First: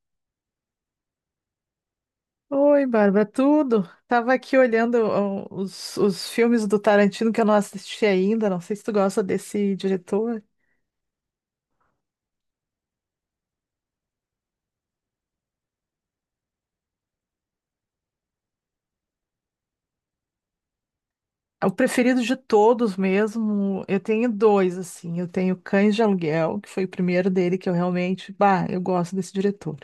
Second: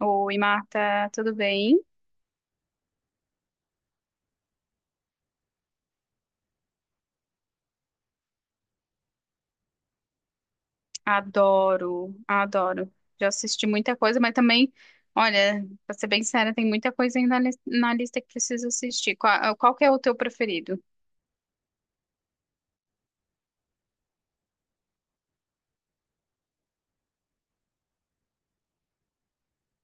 Oi, Marta, tudo bem? Oi, Bárbara, tudo? Tava aqui olhando os filmes do Tarantino que eu não assisti ainda. Não sei se tu gosta desse diretor. Adoro, adoro. Já assisti muita coisa, mas também, olha, pra ser bem séria, tem muita coisa ainda na lista que preciso assistir. Qual que é o teu preferido? É o preferido de todos mesmo. Eu tenho dois, assim. Eu tenho Cães de Aluguel, que foi o primeiro dele que eu realmente, bah, eu gosto desse diretor.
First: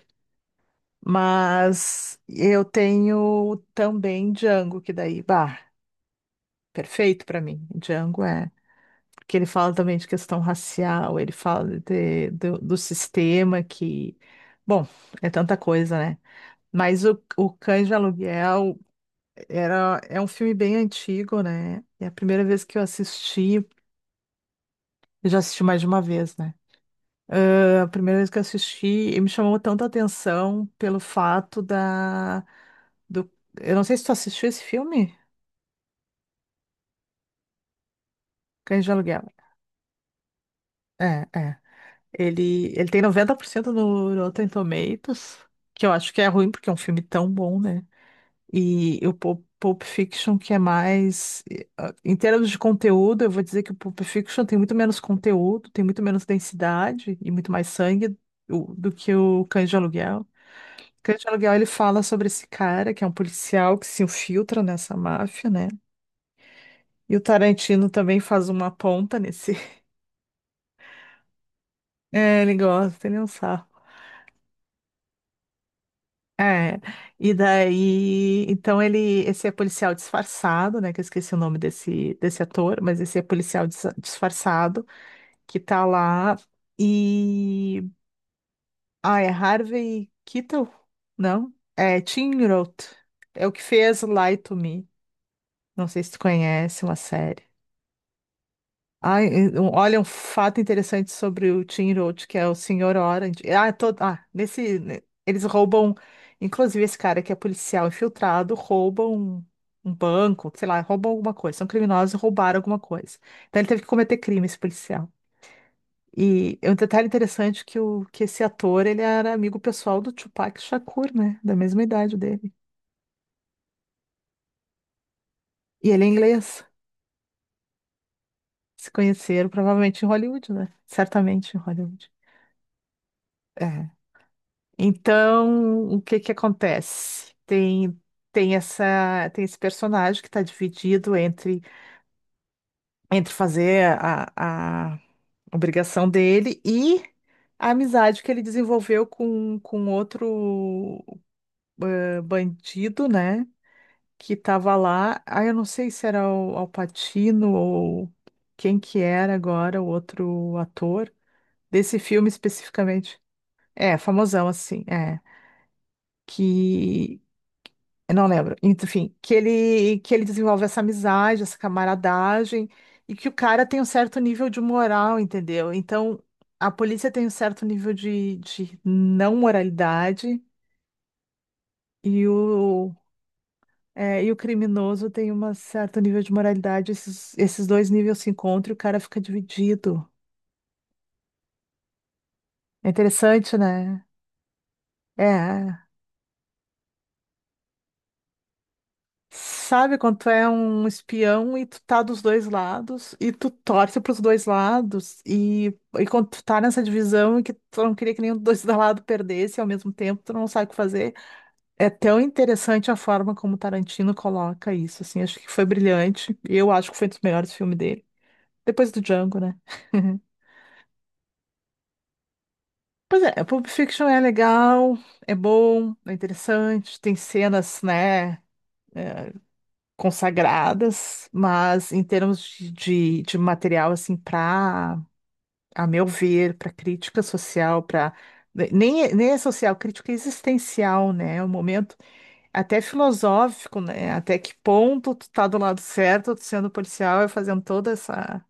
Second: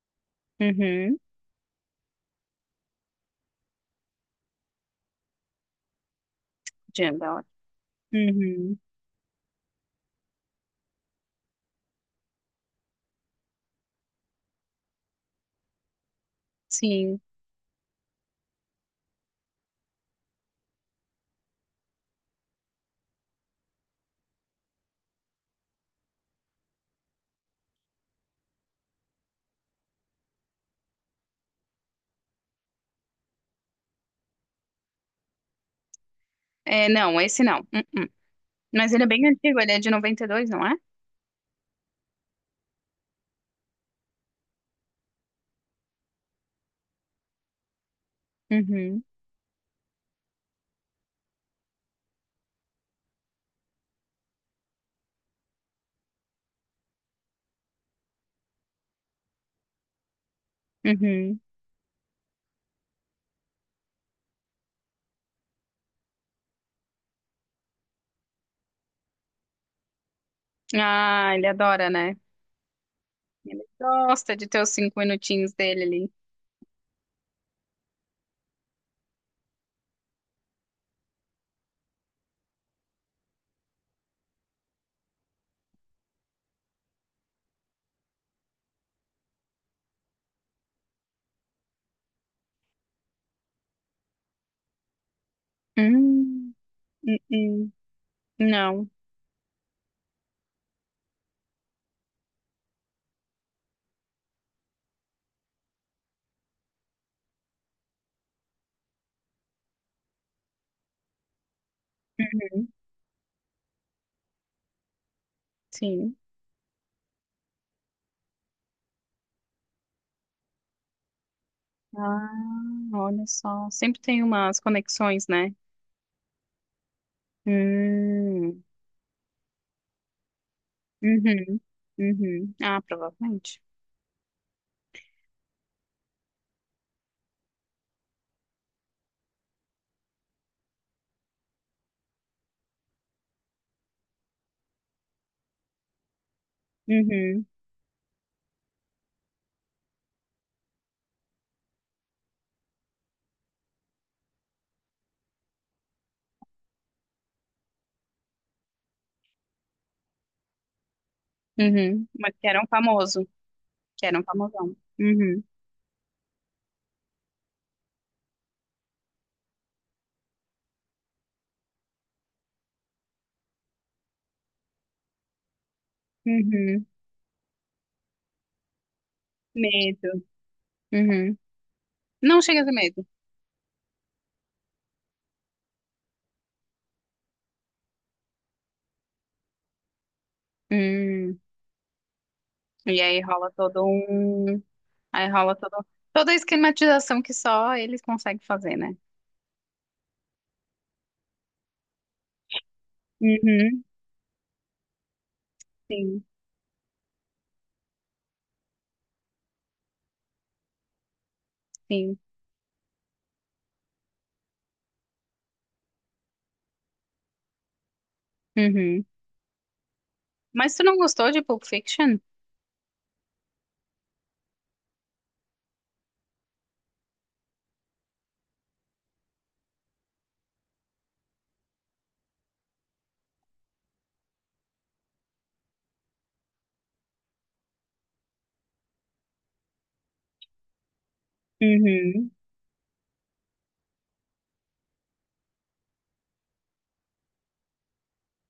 Uhum, Mas eu tenho também Django, que daí, bah, Jane perfeito da pra hora. mim. Django é Uhum, que ele fala também de questão racial, ele fala do sistema que, bom, é tanta coisa, né? Mas sim. o Cães de Aluguel é um filme bem antigo, né? É a primeira vez que eu assisti, eu já assisti mais de uma vez, né? Ah, a primeira vez que eu assisti, e me chamou tanta atenção pelo fato do, eu não sei se tu assistiu esse filme, É, não, esse não. Uh-uh. Cães de Mas ele é Aluguel. bem antigo, ele é de 92, não é? É, é. Ele tem 90% no Rotten Tomatoes, que eu acho que é ruim porque é um filme tão bom, né? E Uhum, o Pulp Fiction, que é mais. Em termos de conteúdo, eu vou dizer que o Pulp Fiction tem muito menos conteúdo, tem muito menos densidade e muito mais sangue do que o Cães de Aluguel. Cães de uhum. Aluguel, ele fala sobre esse cara, que é um policial que se infiltra nessa máfia, né? E o Tarantino também faz uma ponta nesse. Ah, ele adora, né? É, ele gosta, ele é um Ele sarro. gosta de ter os cinco minutinhos dele ali. É, e daí, então ele, esse é policial disfarçado, né, que eu esqueci o nome desse ator, mas esse é policial disfarçado, que tá lá, e, ah, é Harvey Keitel? Não? É Tim Roth, é o que fez Lie to Me, não sei se tu Hum, conhece uma série. uh-uh. Não. Ai, olha, um fato interessante sobre o Tim Roth, que é o Senhor Orange. Nesse, eles roubam, inclusive esse cara que é policial infiltrado, rouba um, um banco, sei lá, roubam alguma coisa. São criminosos e roubaram Uhum, alguma coisa. Então ele teve que cometer crime, esse policial. sim. E é um detalhe interessante que, que esse ator, ele era amigo pessoal do Tupac Shakur, né? Da mesma idade Ah, dele. olha só. Sempre tem umas conexões, né? E ele é inglês. Hum, Se conheceram provavelmente em Hollywood, né? Certamente em uhum, Hollywood. uhum. Ah, provavelmente. É. Então, o que que acontece? Tem esse personagem que está dividido entre fazer a obrigação dele e Uhum, a amizade que ele desenvolveu com outro bandido, né? Que estava lá. Ah, eu não sei se era o Al Pacino ou quem que era agora o outro ator desse uhum. filme Mas que era um especificamente. famoso. É, Que era um famosão famosão. assim, é. Uhum, Que eu não lembro. Enfim, que ele desenvolve essa amizade, essa camaradagem, e que o cara tem um certo nível de moral, entendeu? Então, a uhum. polícia tem um certo nível de não Medo. moralidade, Uhum. e Não chega a ter o, medo. é, e o criminoso tem um certo nível de moralidade. Esses dois níveis se encontram e o cara fica dividido. Hum. É E aí rola interessante, todo né? um... Aí rola É. todo... Toda a esquematização que só eles conseguem fazer, né? Sabe quando tu é um espião e tu tá dos dois lados e tu Uhum. torce pros dois lados e Sim, quando tu tá nessa divisão e que tu não queria que nenhum dos dois lados perdesse e ao mesmo tempo tu não sabe o que fazer. É sim. tão interessante a forma como o Tarantino coloca isso, assim, acho que foi brilhante. E eu acho que foi um dos melhores filmes dele. Depois do Uhum. Django, né? Mas tu não gostou de Pulp Fiction? Pois é, Pulp Fiction é legal, é bom, é interessante, tem cenas, né? É, consagradas, mas em termos de material, assim, para, a meu ver, para crítica social, para. Nem, nem é social, crítica é existencial, né? É um momento Uhum. até filosófico, né? Até que ponto tu tá do lado certo, tu sendo policial e fazendo toda essa,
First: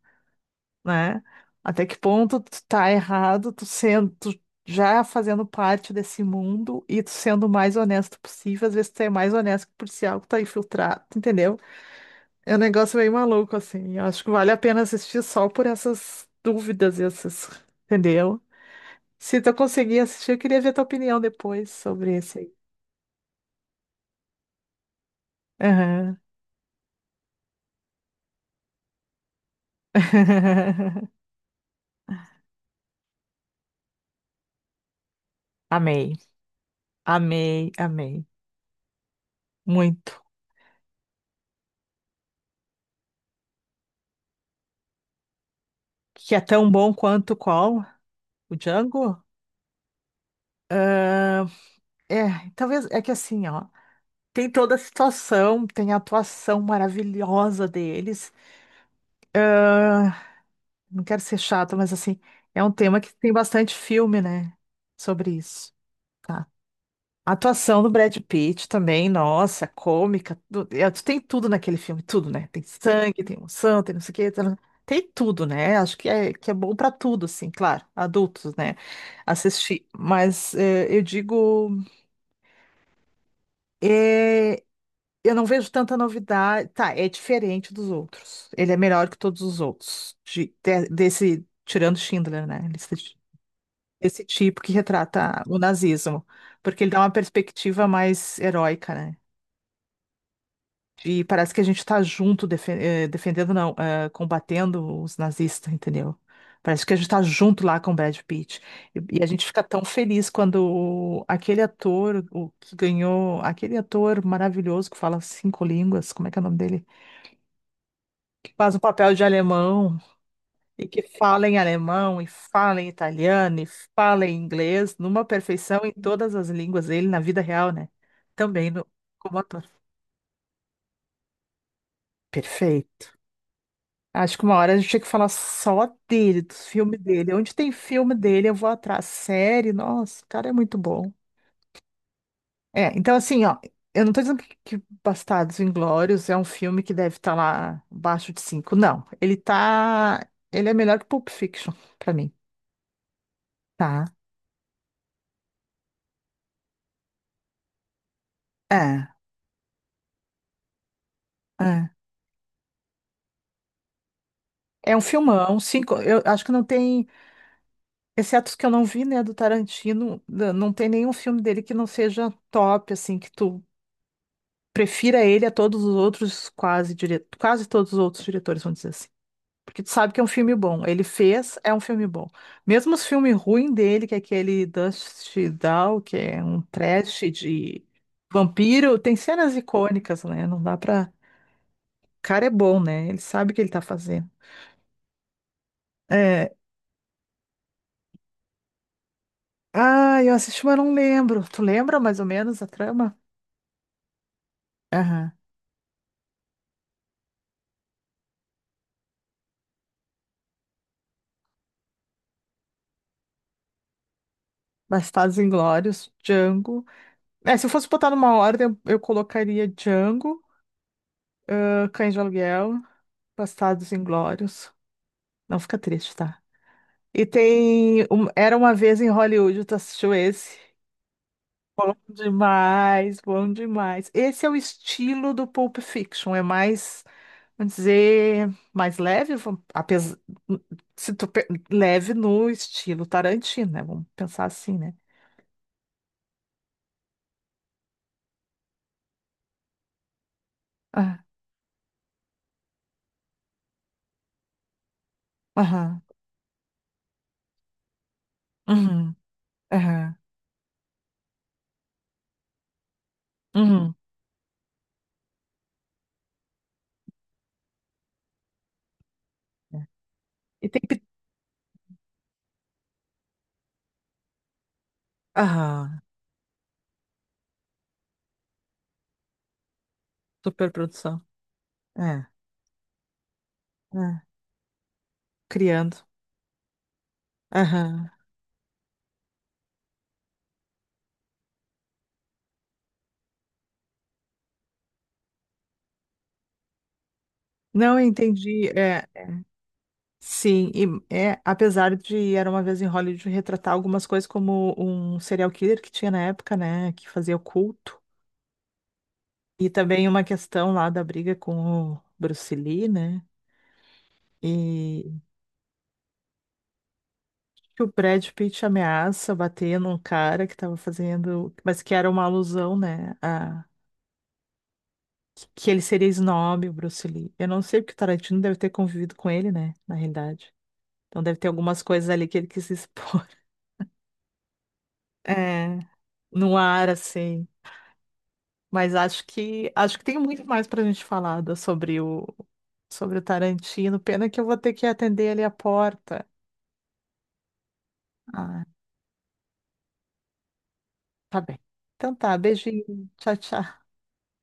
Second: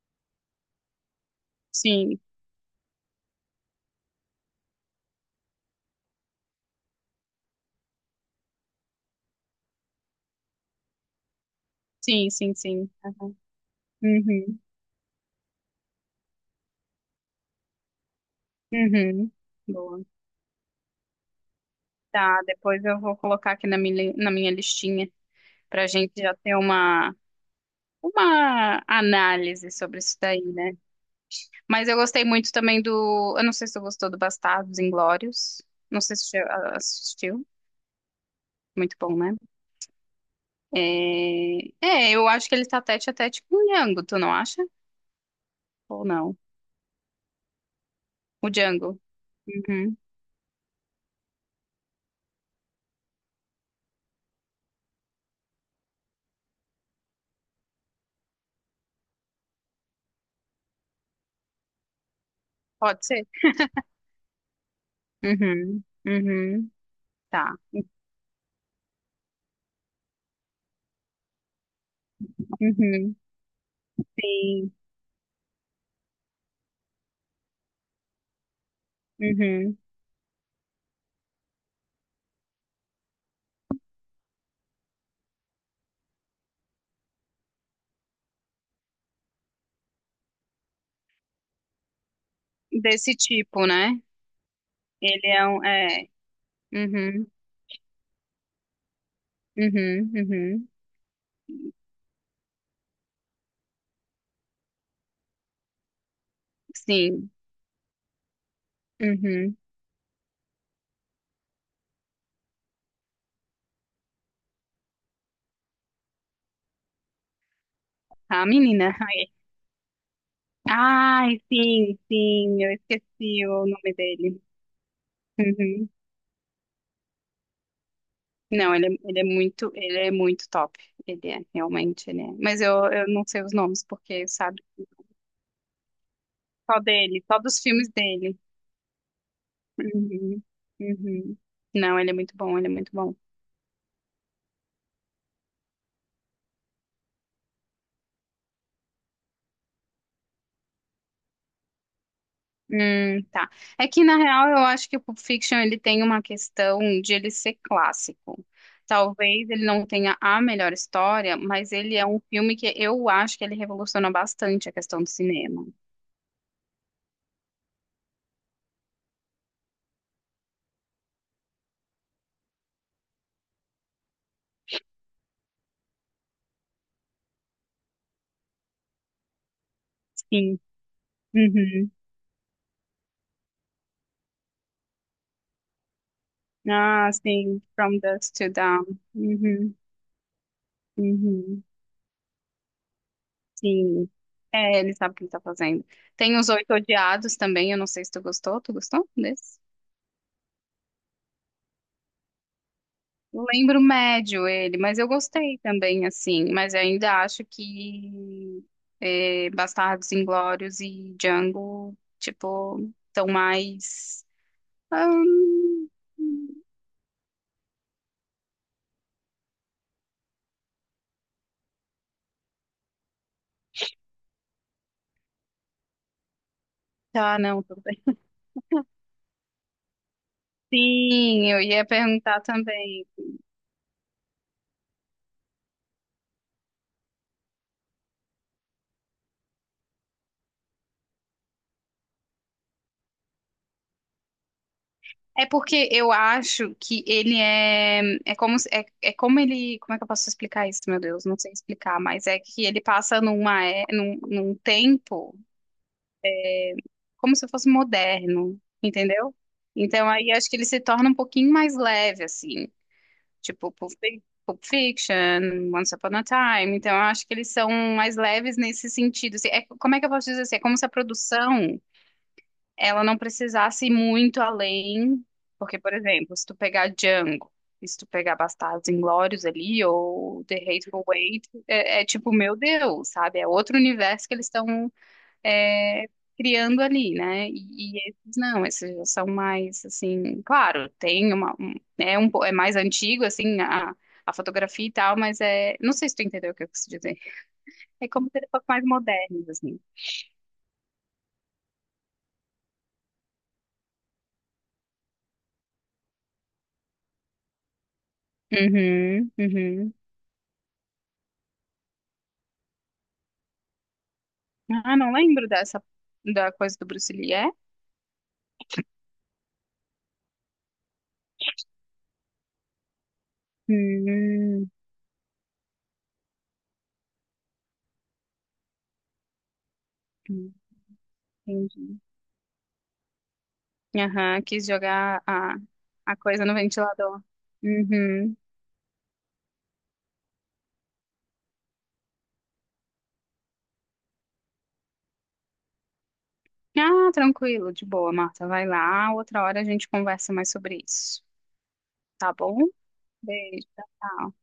né? Até que Sim, ponto tu tá errado, tu já fazendo parte desse mundo e tu sendo o mais honesto possível, às vezes tu é mais honesto que o policial que tá infiltrado, entendeu? Sim, É sim, um sim. negócio meio Aham. maluco, assim. Eu acho que vale a Uhum. pena assistir só por essas dúvidas e essas, entendeu? Uhum. Se tu conseguir Boa. assistir, eu queria ver tua opinião depois sobre esse Tá, aí. depois eu vou colocar aqui na minha listinha pra gente Aham. já ter uma análise sobre isso daí, né? Mas eu gostei muito também do. Eu não sei se você gostou do Bastardos Inglórios. Não sei Amei, se você assistiu. amei, amei. Muito bom, né? Muito. É... é, eu acho que ele tá tete a tete com o Django, tu não acha? Ou Que não? é tão bom quanto qual? O O Django. Django? Uhum. Ah, é, talvez é que assim, ó, tem toda a situação, tem a atuação maravilhosa deles. Ah, não quero ser chato, mas assim, é um tema Pode que ser? tem bastante filme, né? Sobre isso. Uhum. Tá. Uhum. A Tá. atuação do Brad Pitt também, nossa, cômica. Tu tem tudo naquele filme, tudo, né? Tem Uhum. sangue, tem emoção, tem não sei o quê. Tá, tá, tá. Sim. Tem tudo, né? Acho que que é bom pra tudo, assim, claro, adultos, né? Uhum. Assistir. Mas é, eu digo, é, eu não vejo tanta novidade. Tá, é diferente dos outros. Ele é melhor que todos os outros. Desse, tirando Schindler, né? Lista Desse de tipo, né? esse tipo que Ele retrata é o um. É. nazismo, porque ele dá uma Uhum. perspectiva mais heróica, né? Uhum. Uhum. E parece que a gente está junto, defendendo, não, combatendo os nazistas, entendeu? Parece que a gente está Sim. junto lá com o Brad Pitt. E a gente Uhum. fica tão feliz quando aquele ator, o que ganhou, aquele ator maravilhoso que fala cinco línguas, como é que é o nome dele? A Que faz um menina. papel de alemão. E que Ai, fala em sim, alemão, e sim. Eu fala em esqueci italiano, e o nome fala em dele. inglês, numa perfeição Uhum. em todas as línguas dele na vida real, né? Também Não, no, ele, como ator. Ele é muito top. Ele é, realmente, ele é. Mas eu Perfeito. não sei os nomes, porque, Acho que uma sabe? hora a gente tinha que falar só dele, dos Só filmes dele, dele. só Onde dos tem filmes filme dele. dele, eu vou atrás. Série, nossa, o Uhum. cara é muito bom. Uhum. Não, ele é muito bom, ele é É, muito bom. então assim, ó, eu não tô dizendo que Bastardos Inglórios é um filme que deve estar lá abaixo de cinco, não. Ele é melhor que Pulp Fiction, pra mim, Tá. É que, tá? na real, eu acho que o Pulp Fiction ele tem uma questão de ele ser clássico. É, Talvez ele não tenha a melhor história, mas é. ele é um filme que eu acho que ele revoluciona bastante a É um questão do filmão, cinema. cinco, eu acho que não tem, exceto os que eu não vi, né, do Tarantino, não tem nenhum filme dele que não seja top, assim, que tu prefira ele a todos os outros, quase, quase todos os outros diretores, vamos dizer assim. Porque tu sabe que é um filme Sim. bom, ele fez, é um Uhum. filme bom. Mesmo os filmes ruins dele, que é aquele Dust Down, que é um Ah, trash sim. de From Dusk to vampiro, Dawn. tem cenas Uhum. icônicas, né, não dá pra... Uhum. O cara é bom, né, ele sabe o que ele tá Sim. fazendo. É, ele sabe o que ele tá fazendo. Tem Os É, Oito Odiados também, eu não sei se tu gostou. Tu gostou desse? ah, eu assisti, mas não lembro. Tu lembra mais ou menos a trama? Eu lembro médio ele, mas eu Aham. gostei também, assim. Mas eu ainda acho que é, Bastardos Inglórios e Django, tipo, estão mais. Bastardos Ahn, Inglórios, Django. É, se eu fosse botar numa ordem, eu colocaria Django, ah, Cães de Aluguel, Bastardos Inglórios. Não fica triste, tá? E tá, não, tudo bem. tem Era Uma Vez em Hollywood, tu assistiu esse? Sim, eu ia Bom perguntar também. demais, bom demais. Esse é o estilo do Pulp Fiction, é mais vamos dizer mais leve, vamos- apes- se tu pe- leve no estilo Tarantino, né? Vamos pensar assim, né? É porque eu acho que ele é. É como, é, é como ele. Como é que eu posso explicar isso, meu Ah, Deus? Não sei explicar, mas é que ele passa numa, num, num tempo. aham, Como se fosse moderno, uhum, entendeu? Então aham, aí acho que ele se torna um pouquinho mais leve, assim, tipo uhum. Pulp Fiction, Once Upon a Time. Então eu acho que eles são mais leves nesse sentido, assim. É, É. como é que eu posso dizer assim? É E como tem se a que. produção ela não precisasse ir muito além, porque, por Aham, exemplo, se tu pegar Django. E se tu pegar Bastardos Inglórios ali, ou The Hateful superprodução. Eight, é, é É, tipo, meu Deus, sabe? É outro é, universo que eles estão criando. é, criando ali, né? E Aham. esses não, esses já são mais assim, claro, tem é é mais antigo assim a fotografia e tal, mas é não sei se tu entendeu o que eu quis dizer. Não, eu É como ser um pouco entendi. mais É, modernos assim. sim, e, é, apesar de Era Uma Vez em Hollywood retratar algumas coisas como um serial killer que tinha na época, né? Que fazia o culto. Uhum, E uhum. também uma questão lá da briga com o Bruce Lee, né? Ah, E não lembro dessa da coisa do Bruce Lee, é? que o Brad Pitt ameaça bater num cara que tava fazendo, mas que era uma alusão, né, a Hum, que ele seria snob, o Bruce Lee. Eu não sei porque o Tarantino deve ter convivido com ele, né, na realidade. Então deve ter algumas entendi. coisas ali que ele quis expor. Aham, quis jogar É, a coisa no no ar ventilador. assim. Uhum. Mas acho que tem muito mais pra gente falar sobre o sobre o Tarantino. Pena que eu vou ter que atender ali a porta. Ah, tranquilo, de boa, Marta. Ah, Vai lá. Outra hora a gente conversa mais sobre isso. tá bem. Então Tá tá, bom? beijinho. Tchau, Beijo, tchau. tchau, tchau.